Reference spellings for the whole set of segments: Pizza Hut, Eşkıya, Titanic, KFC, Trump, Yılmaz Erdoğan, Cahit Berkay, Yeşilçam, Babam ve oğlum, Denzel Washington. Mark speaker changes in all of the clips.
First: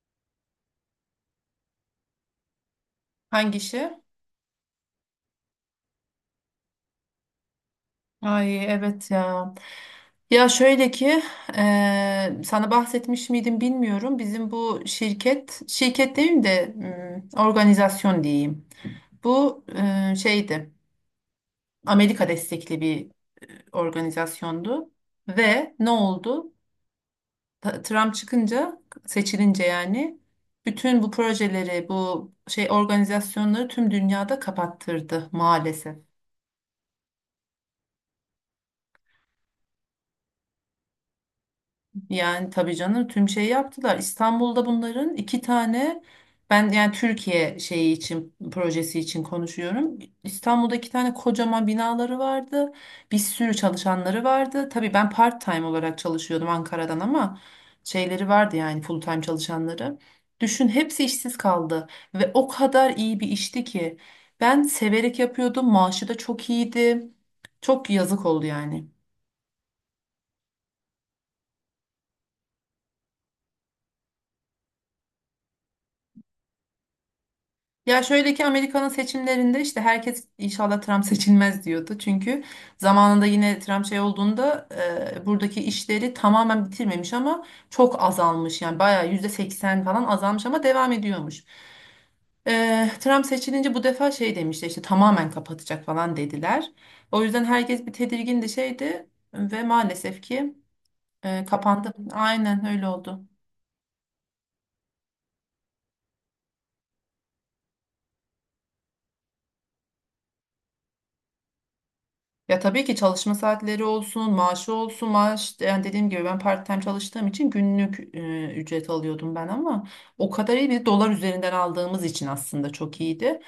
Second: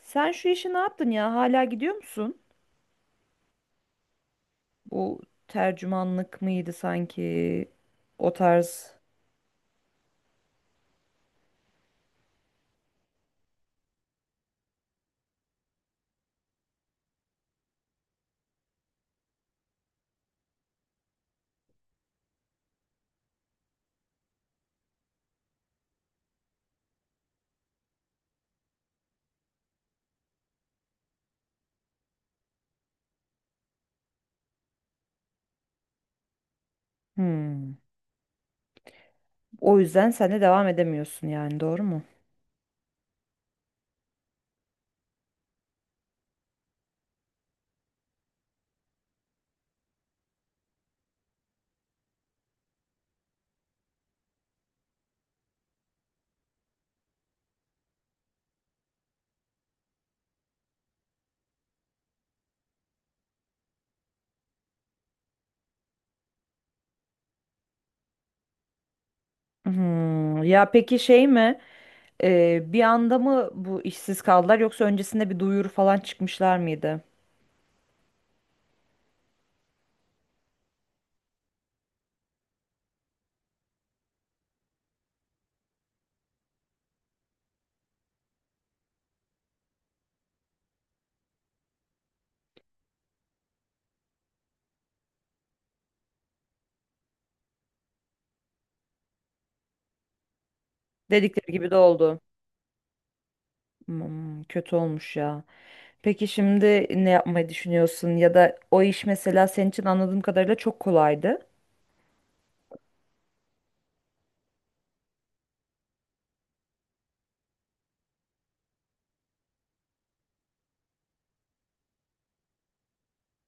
Speaker 1: Sen şu işi ne yaptın ya? Hala gidiyor musun?
Speaker 2: Hangisi?
Speaker 1: Bu tercümanlık mıydı sanki? O
Speaker 2: Ay
Speaker 1: tarz.
Speaker 2: evet ya. Ya şöyle ki sana bahsetmiş miydim bilmiyorum. Bizim bu şirket, şirket demeyeyim de organizasyon diyeyim. Bu şeydi, Amerika destekli bir organizasyondu. Ve ne oldu? Trump çıkınca, seçilince yani bütün bu projeleri, bu şey organizasyonları tüm dünyada kapattırdı maalesef.
Speaker 1: Hmm. O yüzden sen de devam edemiyorsun yani doğru mu?
Speaker 2: Yani tabii canım, tüm şeyi yaptılar. İstanbul'da bunların iki tane. Ben yani Türkiye şeyi için, projesi için konuşuyorum. İstanbul'da iki tane kocaman binaları vardı. Bir sürü çalışanları vardı. Tabii ben part time olarak çalışıyordum Ankara'dan ama şeyleri vardı yani, full time çalışanları. Düşün, hepsi işsiz kaldı ve o kadar iyi bir işti ki ben severek yapıyordum. Maaşı da çok iyiydi. Çok yazık oldu yani.
Speaker 1: Hmm. Ya peki şey mi? Bir anda mı bu işsiz kaldılar yoksa öncesinde bir duyuru falan çıkmışlar mıydı?
Speaker 2: Ya şöyle ki Amerika'nın seçimlerinde işte herkes inşallah Trump seçilmez diyordu. Çünkü zamanında yine Trump şey olduğunda buradaki işleri tamamen bitirmemiş ama çok azalmış. Yani bayağı %80 falan azalmış ama devam ediyormuş. Trump seçilince bu defa şey demişti işte, tamamen kapatacak falan dediler. O yüzden herkes bir tedirgindi, şeydi ve maalesef ki
Speaker 1: Dedikleri gibi de
Speaker 2: kapandı.
Speaker 1: oldu.
Speaker 2: Aynen öyle oldu.
Speaker 1: Hmm, kötü olmuş ya. Peki şimdi ne yapmayı düşünüyorsun? Ya da o iş mesela senin için anladığım kadarıyla çok kolaydı.
Speaker 2: Ya tabii ki çalışma saatleri olsun, maaşı olsun, maaş yani dediğim gibi ben part-time çalıştığım için günlük ücret alıyordum ben, ama o kadar iyi bir dolar üzerinden aldığımız için aslında çok iyiydi.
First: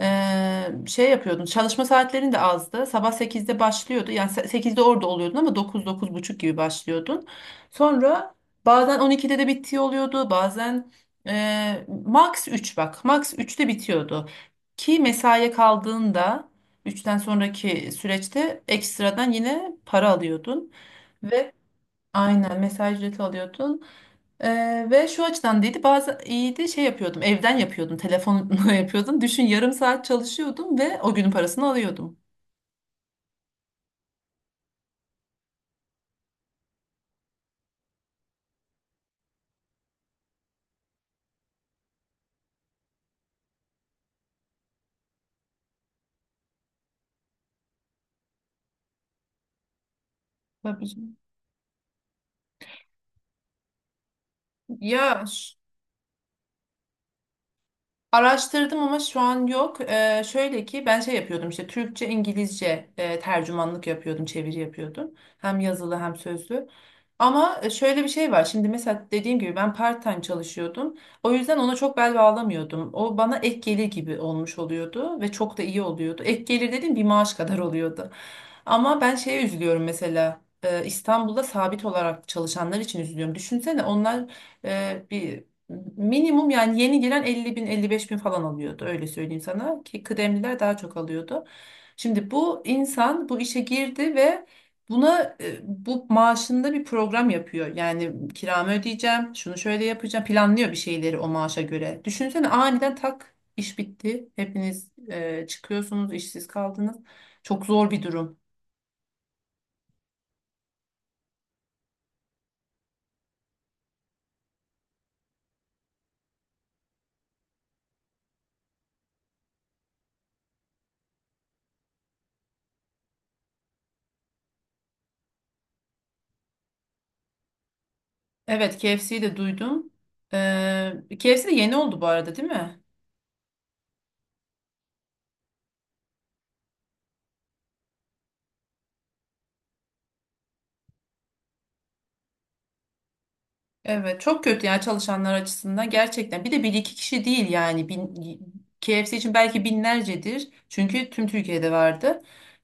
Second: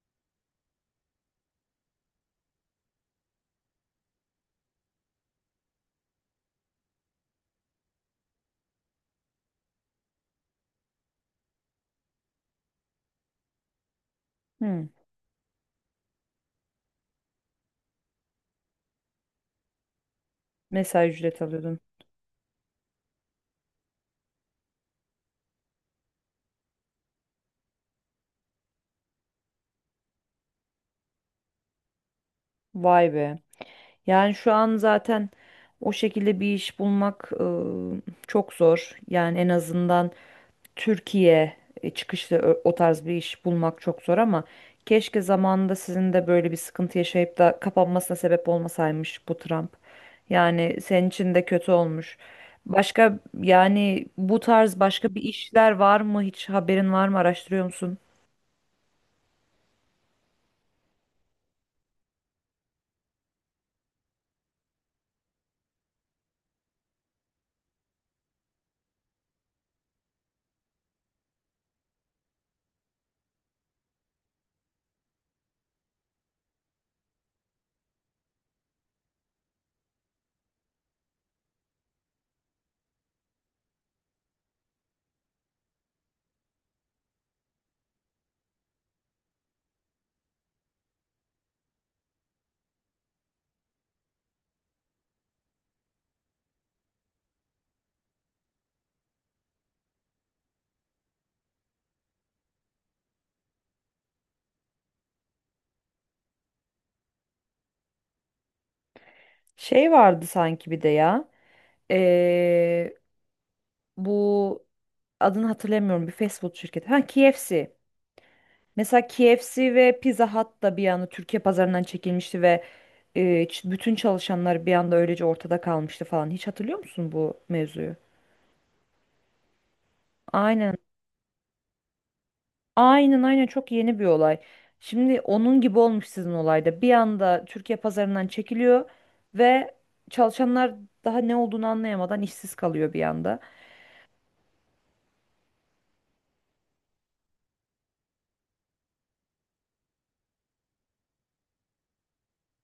Speaker 2: Şey yapıyordun. Çalışma saatlerin de azdı. Sabah sekizde başlıyordu. Yani 8'de orada oluyordun ama dokuz, dokuz buçuk gibi başlıyordun. Sonra bazen 12'de de bittiği oluyordu. Bazen max 3, bak. Max üçte bitiyordu.
Speaker 1: Hmm.
Speaker 2: Ki mesaiye kaldığında üçten sonraki süreçte ekstradan yine para alıyordun.
Speaker 1: Mesai ücret
Speaker 2: ve
Speaker 1: alıyordun.
Speaker 2: Aynen mesaj ücreti alıyordun. Ve şu açıdan değildi, bazı iyiydi, şey yapıyordum evden yapıyordum telefonla yapıyordum. Düşün, yarım saat çalışıyordum ve o günün parasını alıyordum.
Speaker 1: Vay be. Yani şu an zaten o şekilde bir iş bulmak çok zor. Yani en azından Türkiye çıkışlı o tarz bir iş bulmak çok zor ama keşke zamanında sizin de böyle bir sıkıntı yaşayıp da kapanmasına sebep olmasaymış bu Trump. Yani
Speaker 2: Tabii
Speaker 1: senin
Speaker 2: canım.
Speaker 1: için de kötü olmuş. Başka yani bu tarz başka bir
Speaker 2: Ya
Speaker 1: işler var mı? Hiç haberin var mı? Araştırıyor musun?
Speaker 2: araştırdım ama şu an yok. Şöyle ki ben şey yapıyordum işte, Türkçe, İngilizce tercümanlık yapıyordum, çeviri yapıyordum. Hem yazılı hem sözlü. Ama şöyle bir şey var. Şimdi mesela dediğim gibi ben part-time çalışıyordum. O yüzden ona çok bel bağlamıyordum. O bana ek gelir gibi olmuş oluyordu ve çok da iyi oluyordu. Ek gelir dediğim bir maaş kadar oluyordu. Ama ben şeye üzülüyorum mesela, İstanbul'da sabit olarak çalışanlar için üzülüyorum. Düşünsene, onlar bir minimum, yani yeni giren 50 bin, 55 bin falan alıyordu, öyle söyleyeyim sana ki kıdemliler daha çok alıyordu. Şimdi bu insan bu işe girdi ve buna bu maaşında bir program yapıyor. Yani kiramı ödeyeceğim, şunu şöyle yapacağım, planlıyor bir şeyleri o maaşa göre. Düşünsene, aniden tak iş bitti, hepiniz çıkıyorsunuz, işsiz kaldınız. Çok zor bir durum.
Speaker 1: Şey vardı sanki bir de ya, bu adını hatırlamıyorum bir fast food şirketi. Ha, KFC. Mesela KFC ve Pizza Hut da bir anda Türkiye pazarından çekilmişti ve e, bütün çalışanlar bir anda öylece ortada kalmıştı falan. Hiç hatırlıyor musun bu mevzuyu?
Speaker 2: Evet, KFC'yi de duydum.
Speaker 1: Aynen.
Speaker 2: Ee, KFC de yeni oldu bu arada, değil mi?
Speaker 1: Aynen aynen çok yeni bir olay. Şimdi onun gibi olmuş sizin olayda. Bir anda Türkiye pazarından çekiliyor ve çalışanlar daha ne olduğunu anlayamadan işsiz kalıyor bir anda.
Speaker 2: Evet, çok kötü yani çalışanlar açısından, gerçekten. Bir de bir iki kişi değil yani. KFC için belki binlercedir. Çünkü tüm Türkiye'de vardı.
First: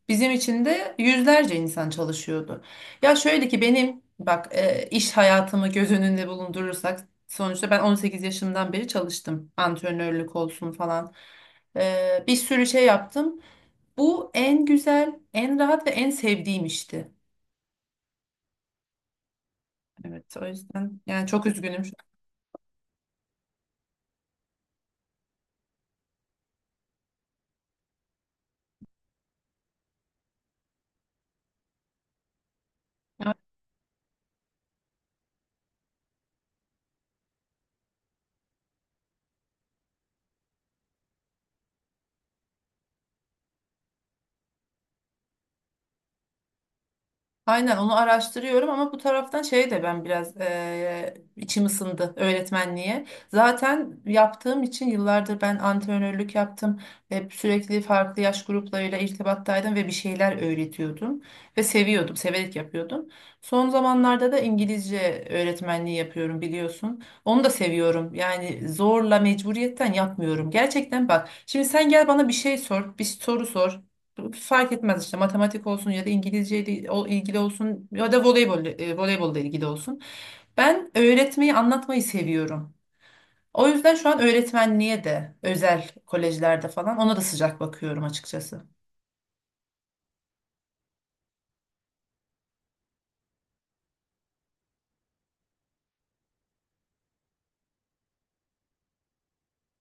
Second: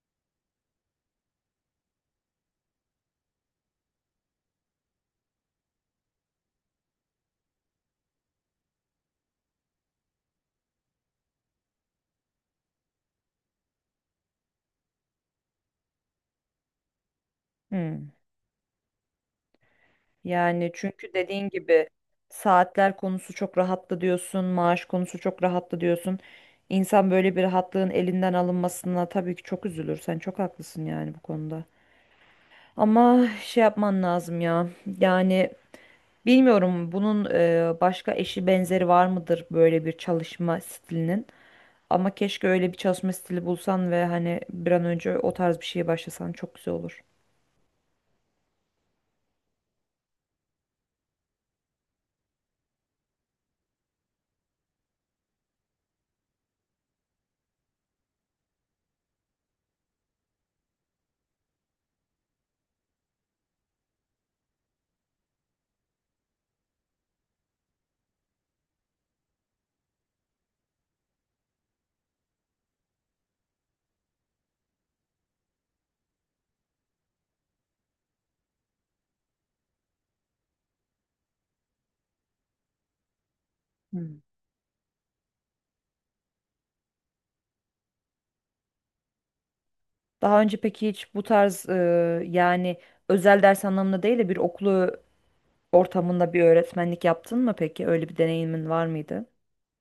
Speaker 2: Bizim için de yüzlerce insan çalışıyordu. Ya şöyle ki benim bak, iş hayatımı göz önünde bulundurursak, sonuçta ben 18 yaşımdan beri çalıştım. Antrenörlük olsun falan. Bir sürü şey yaptım. Bu en güzel, en rahat ve en sevdiğim işti.
Speaker 1: Hmm.
Speaker 2: Evet, o
Speaker 1: Yani
Speaker 2: yüzden
Speaker 1: çünkü
Speaker 2: yani çok
Speaker 1: dediğin
Speaker 2: üzgünüm.
Speaker 1: gibi saatler konusu çok rahattı diyorsun, maaş konusu çok rahattı diyorsun. İnsan böyle bir rahatlığın elinden alınmasına tabii ki çok üzülür. Sen çok haklısın yani bu konuda. Ama şey yapman lazım ya. Yani bilmiyorum bunun başka eşi benzeri var mıdır böyle bir çalışma stilinin. Ama keşke öyle bir çalışma stili bulsan ve hani bir an önce o tarz bir şeye başlasan çok güzel olur.
Speaker 2: Aynen, onu araştırıyorum ama bu taraftan şey de, ben biraz içim ısındı öğretmenliğe. Zaten yaptığım için, yıllardır ben antrenörlük yaptım. Hep sürekli farklı yaş gruplarıyla irtibattaydım ve bir şeyler öğretiyordum. Ve seviyordum, severek yapıyordum. Son zamanlarda da İngilizce öğretmenliği yapıyorum, biliyorsun. Onu da seviyorum. Yani zorla, mecburiyetten yapmıyorum. Gerçekten bak, şimdi sen gel bana bir şey sor, bir soru sor, fark etmez, işte matematik olsun ya da İngilizceyle ilgili olsun ya da voleybolla ilgili olsun. Ben öğretmeyi, anlatmayı seviyorum. O yüzden şu
Speaker 1: Hmm.
Speaker 2: an öğretmenliğe de, özel kolejlerde falan, ona da sıcak bakıyorum açıkçası.
Speaker 1: Daha önce peki hiç bu tarz yani özel ders anlamında değil de bir okulu ortamında bir öğretmenlik yaptın mı peki? Öyle bir deneyimin var mıydı?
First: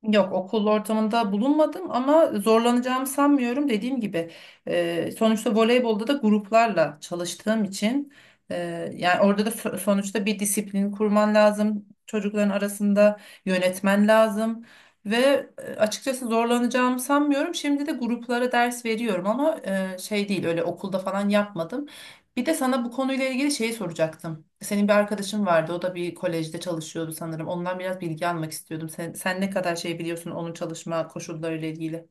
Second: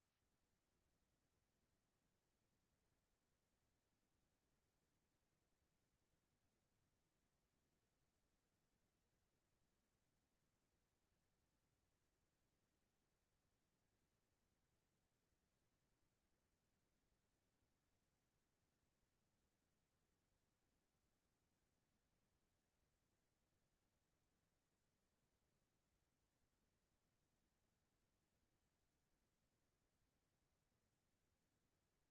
Speaker 2: Yok, okul ortamında bulunmadım ama zorlanacağımı sanmıyorum. Dediğim gibi, sonuçta voleybolda da gruplarla çalıştığım için, e, yani orada da sonuçta bir disiplin kurman lazım. Çocukların arasında yönetmen lazım ve açıkçası zorlanacağımı sanmıyorum. Şimdi de gruplara ders veriyorum ama şey değil, öyle okulda falan yapmadım. Bir de sana bu konuyla ilgili şeyi soracaktım. Senin bir arkadaşın vardı. O da bir kolejde çalışıyordu sanırım. Ondan biraz bilgi almak istiyordum. Sen ne kadar şey biliyorsun onun çalışma koşullarıyla ilgili?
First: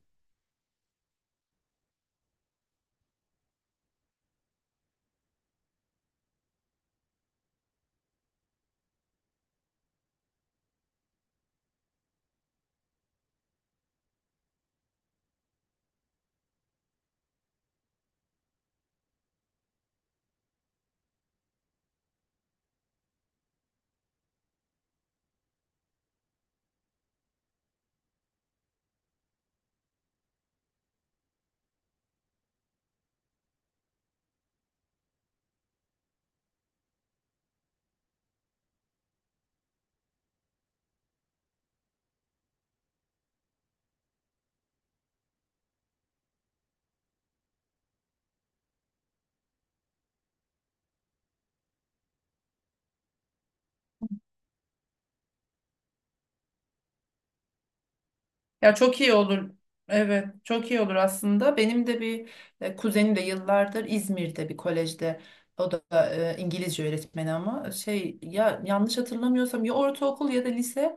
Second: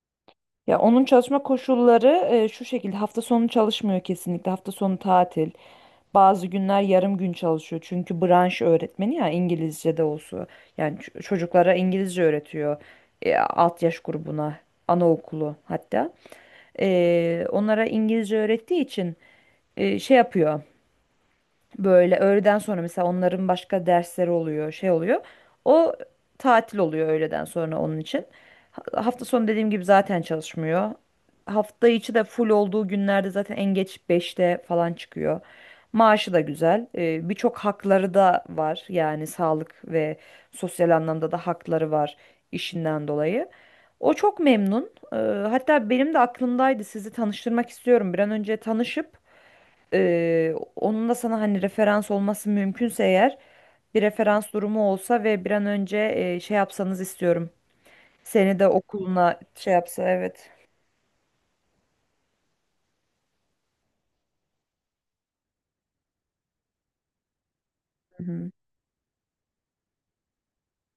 Speaker 1: Ya onun çalışma koşulları şu şekilde hafta sonu çalışmıyor, kesinlikle hafta sonu tatil. Bazı günler yarım gün çalışıyor çünkü branş öğretmeni ya, İngilizce de olsun. Yani çocuklara İngilizce öğretiyor, alt yaş grubuna, anaokulu hatta. Onlara İngilizce öğrettiği için şey yapıyor. Böyle öğleden sonra mesela onların başka dersleri oluyor, şey oluyor. O tatil oluyor öğleden sonra onun için. Hafta sonu dediğim gibi zaten çalışmıyor. Hafta içi de full olduğu günlerde zaten en geç beşte falan çıkıyor. Maaşı da güzel. Birçok hakları da var. Yani sağlık ve sosyal anlamda da hakları var işinden dolayı. O çok memnun. Hatta benim de aklımdaydı, sizi tanıştırmak istiyorum. Bir an önce tanışıp onun da sana hani referans olması mümkünse eğer, bir referans durumu olsa ve bir an önce şey yapsanız istiyorum. Seni de
Speaker 2: Ya çok iyi
Speaker 1: okuluna
Speaker 2: olur.
Speaker 1: şey yapsa,
Speaker 2: Evet,
Speaker 1: evet.
Speaker 2: çok iyi olur aslında. Benim de bir kuzenim de yıllardır İzmir'de bir kolejde. O da İngilizce öğretmeni ama şey
Speaker 1: Hı hı.
Speaker 2: ya, yanlış hatırlamıyorsam ya ortaokul ya da lise.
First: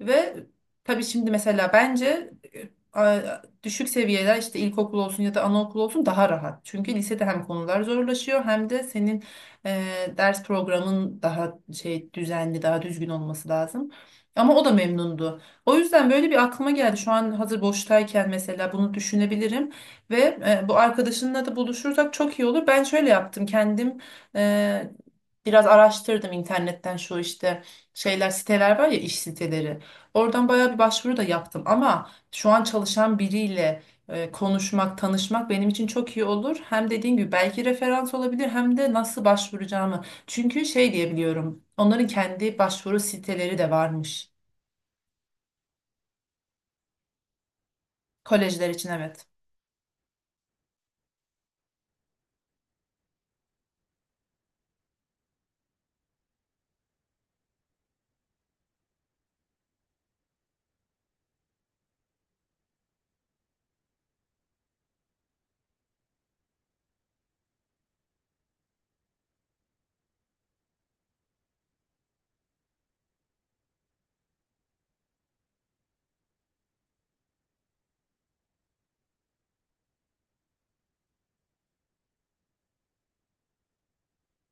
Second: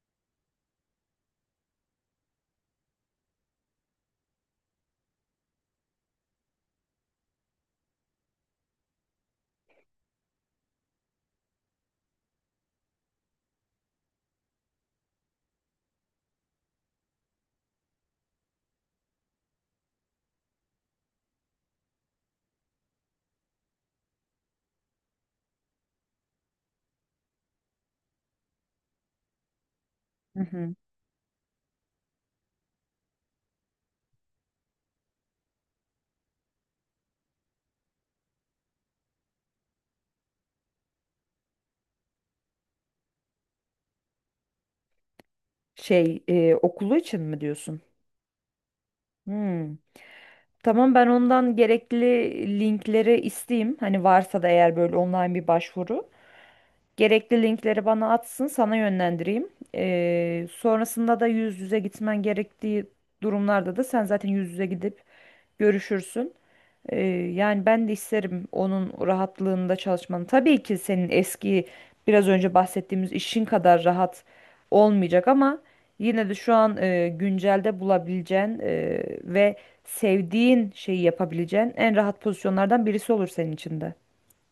Speaker 2: Ve tabii şimdi mesela bence düşük seviyeler, işte ilkokul olsun ya da anaokul olsun, daha rahat. Çünkü lisede hem konular zorlaşıyor hem de senin ders programın daha şey düzenli, daha düzgün olması lazım. Ama o da memnundu. O yüzden böyle bir aklıma geldi, şu an hazır boştayken mesela bunu düşünebilirim ve bu arkadaşınla da buluşursak çok iyi olur. Ben şöyle yaptım kendim. E, biraz araştırdım internetten, şu işte şeyler, siteler var ya, iş siteleri.
Speaker 1: Hı
Speaker 2: Oradan bayağı
Speaker 1: hı.
Speaker 2: bir başvuru da yaptım ama şu an çalışan biriyle konuşmak, tanışmak benim için çok iyi olur. Hem dediğin gibi belki referans olabilir, hem de nasıl başvuracağımı. Çünkü şey diyebiliyorum, onların kendi başvuru siteleri de varmış.
Speaker 1: Şey, okulu için mi diyorsun?
Speaker 2: Kolejler için, evet.
Speaker 1: Hmm. Tamam, ben ondan gerekli linkleri isteyeyim. Hani varsa da eğer böyle online bir başvuru. Gerekli linkleri bana atsın, sana yönlendireyim. Sonrasında da yüz yüze gitmen gerektiği durumlarda da sen zaten yüz yüze gidip görüşürsün. Ee, Yani ben de isterim onun rahatlığında çalışmanı. Tabii ki senin eski, biraz önce bahsettiğimiz işin kadar rahat olmayacak ama yine de şu an güncelde bulabileceğin ve sevdiğin şeyi yapabileceğin en rahat pozisyonlardan birisi olur senin için de.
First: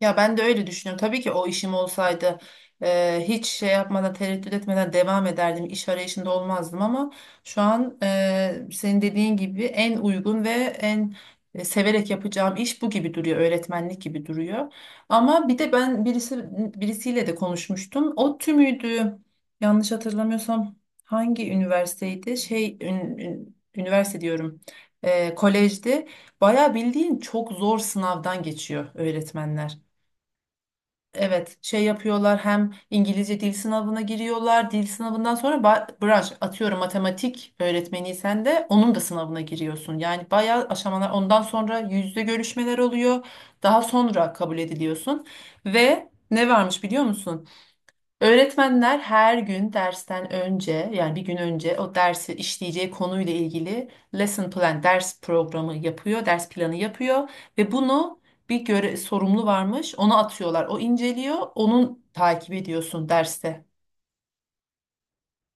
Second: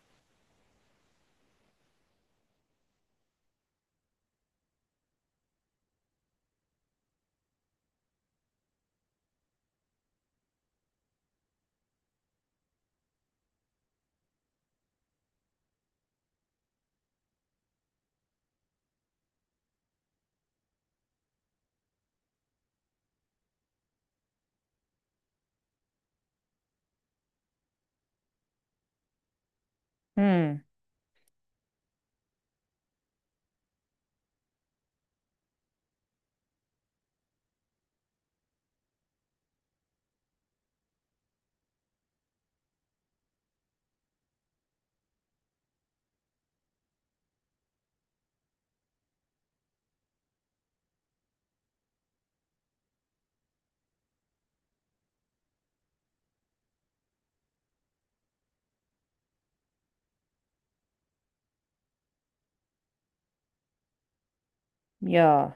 Speaker 2: Ya ben de öyle düşünüyorum. Tabii ki o işim olsaydı hiç şey yapmadan, tereddüt etmeden devam ederdim. İş arayışında olmazdım ama şu an senin dediğin gibi en uygun ve en severek yapacağım iş bu gibi duruyor. Öğretmenlik gibi duruyor. Ama bir de ben birisiyle de konuşmuştum. O tümüydü. Yanlış hatırlamıyorsam hangi üniversiteydi? Şey üniversite diyorum. Kolejdi. Bayağı bildiğin çok zor sınavdan geçiyor öğretmenler.
Speaker 1: Hmm,
Speaker 2: Evet, şey yapıyorlar, hem İngilizce dil sınavına giriyorlar. Dil sınavından sonra branş, atıyorum matematik öğretmeniysen de onun da sınavına giriyorsun. Yani bayağı aşamalar, ondan sonra yüzde görüşmeler oluyor. Daha sonra kabul ediliyorsun. Ve ne varmış biliyor musun? Öğretmenler her gün dersten önce, yani bir gün önce o dersi işleyeceği konuyla ilgili lesson plan, ders programı yapıyor, ders planı yapıyor ve bunu bir göre sorumlu varmış, ona atıyorlar. O inceliyor, onun takip ediyorsun derste.
Speaker 1: ya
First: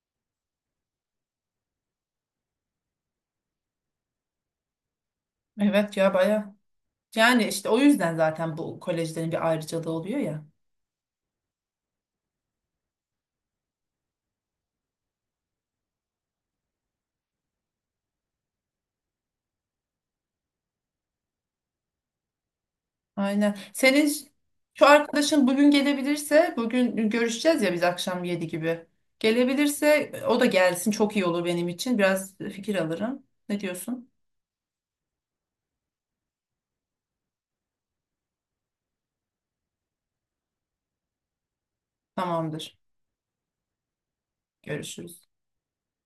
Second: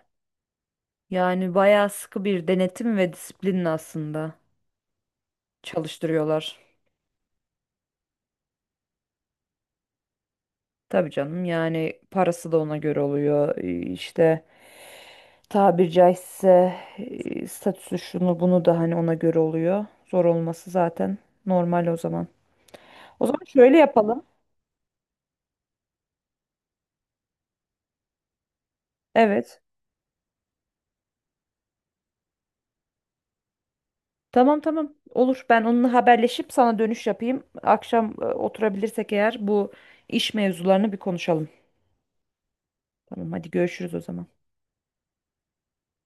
Speaker 1: yani bayağı sıkı bir denetim ve disiplin aslında
Speaker 2: Evet ya, baya.
Speaker 1: çalıştırıyorlar.
Speaker 2: Yani işte o yüzden zaten bu kolejlerin bir ayrıcalığı oluyor ya.
Speaker 1: Tabii canım, yani parası da ona göre oluyor işte, tabiri caizse statüsü şunu bunu da hani ona göre oluyor. Zor olması zaten normal o zaman. O zaman
Speaker 2: Aynen.
Speaker 1: şöyle
Speaker 2: Senin
Speaker 1: yapalım.
Speaker 2: şu arkadaşın bugün gelebilirse, bugün görüşeceğiz ya biz akşam 7 gibi.
Speaker 1: Evet.
Speaker 2: Gelebilirse o da gelsin, çok iyi olur benim için. Biraz fikir alırım. Ne diyorsun?
Speaker 1: Tamam, tamam, olur. Ben onunla haberleşip sana dönüş yapayım. Akşam oturabilirsek eğer bu iş mevzularını bir konuşalım.
Speaker 2: Tamamdır.
Speaker 1: Tamam, hadi görüşürüz o zaman.
Speaker 2: Görüşürüz.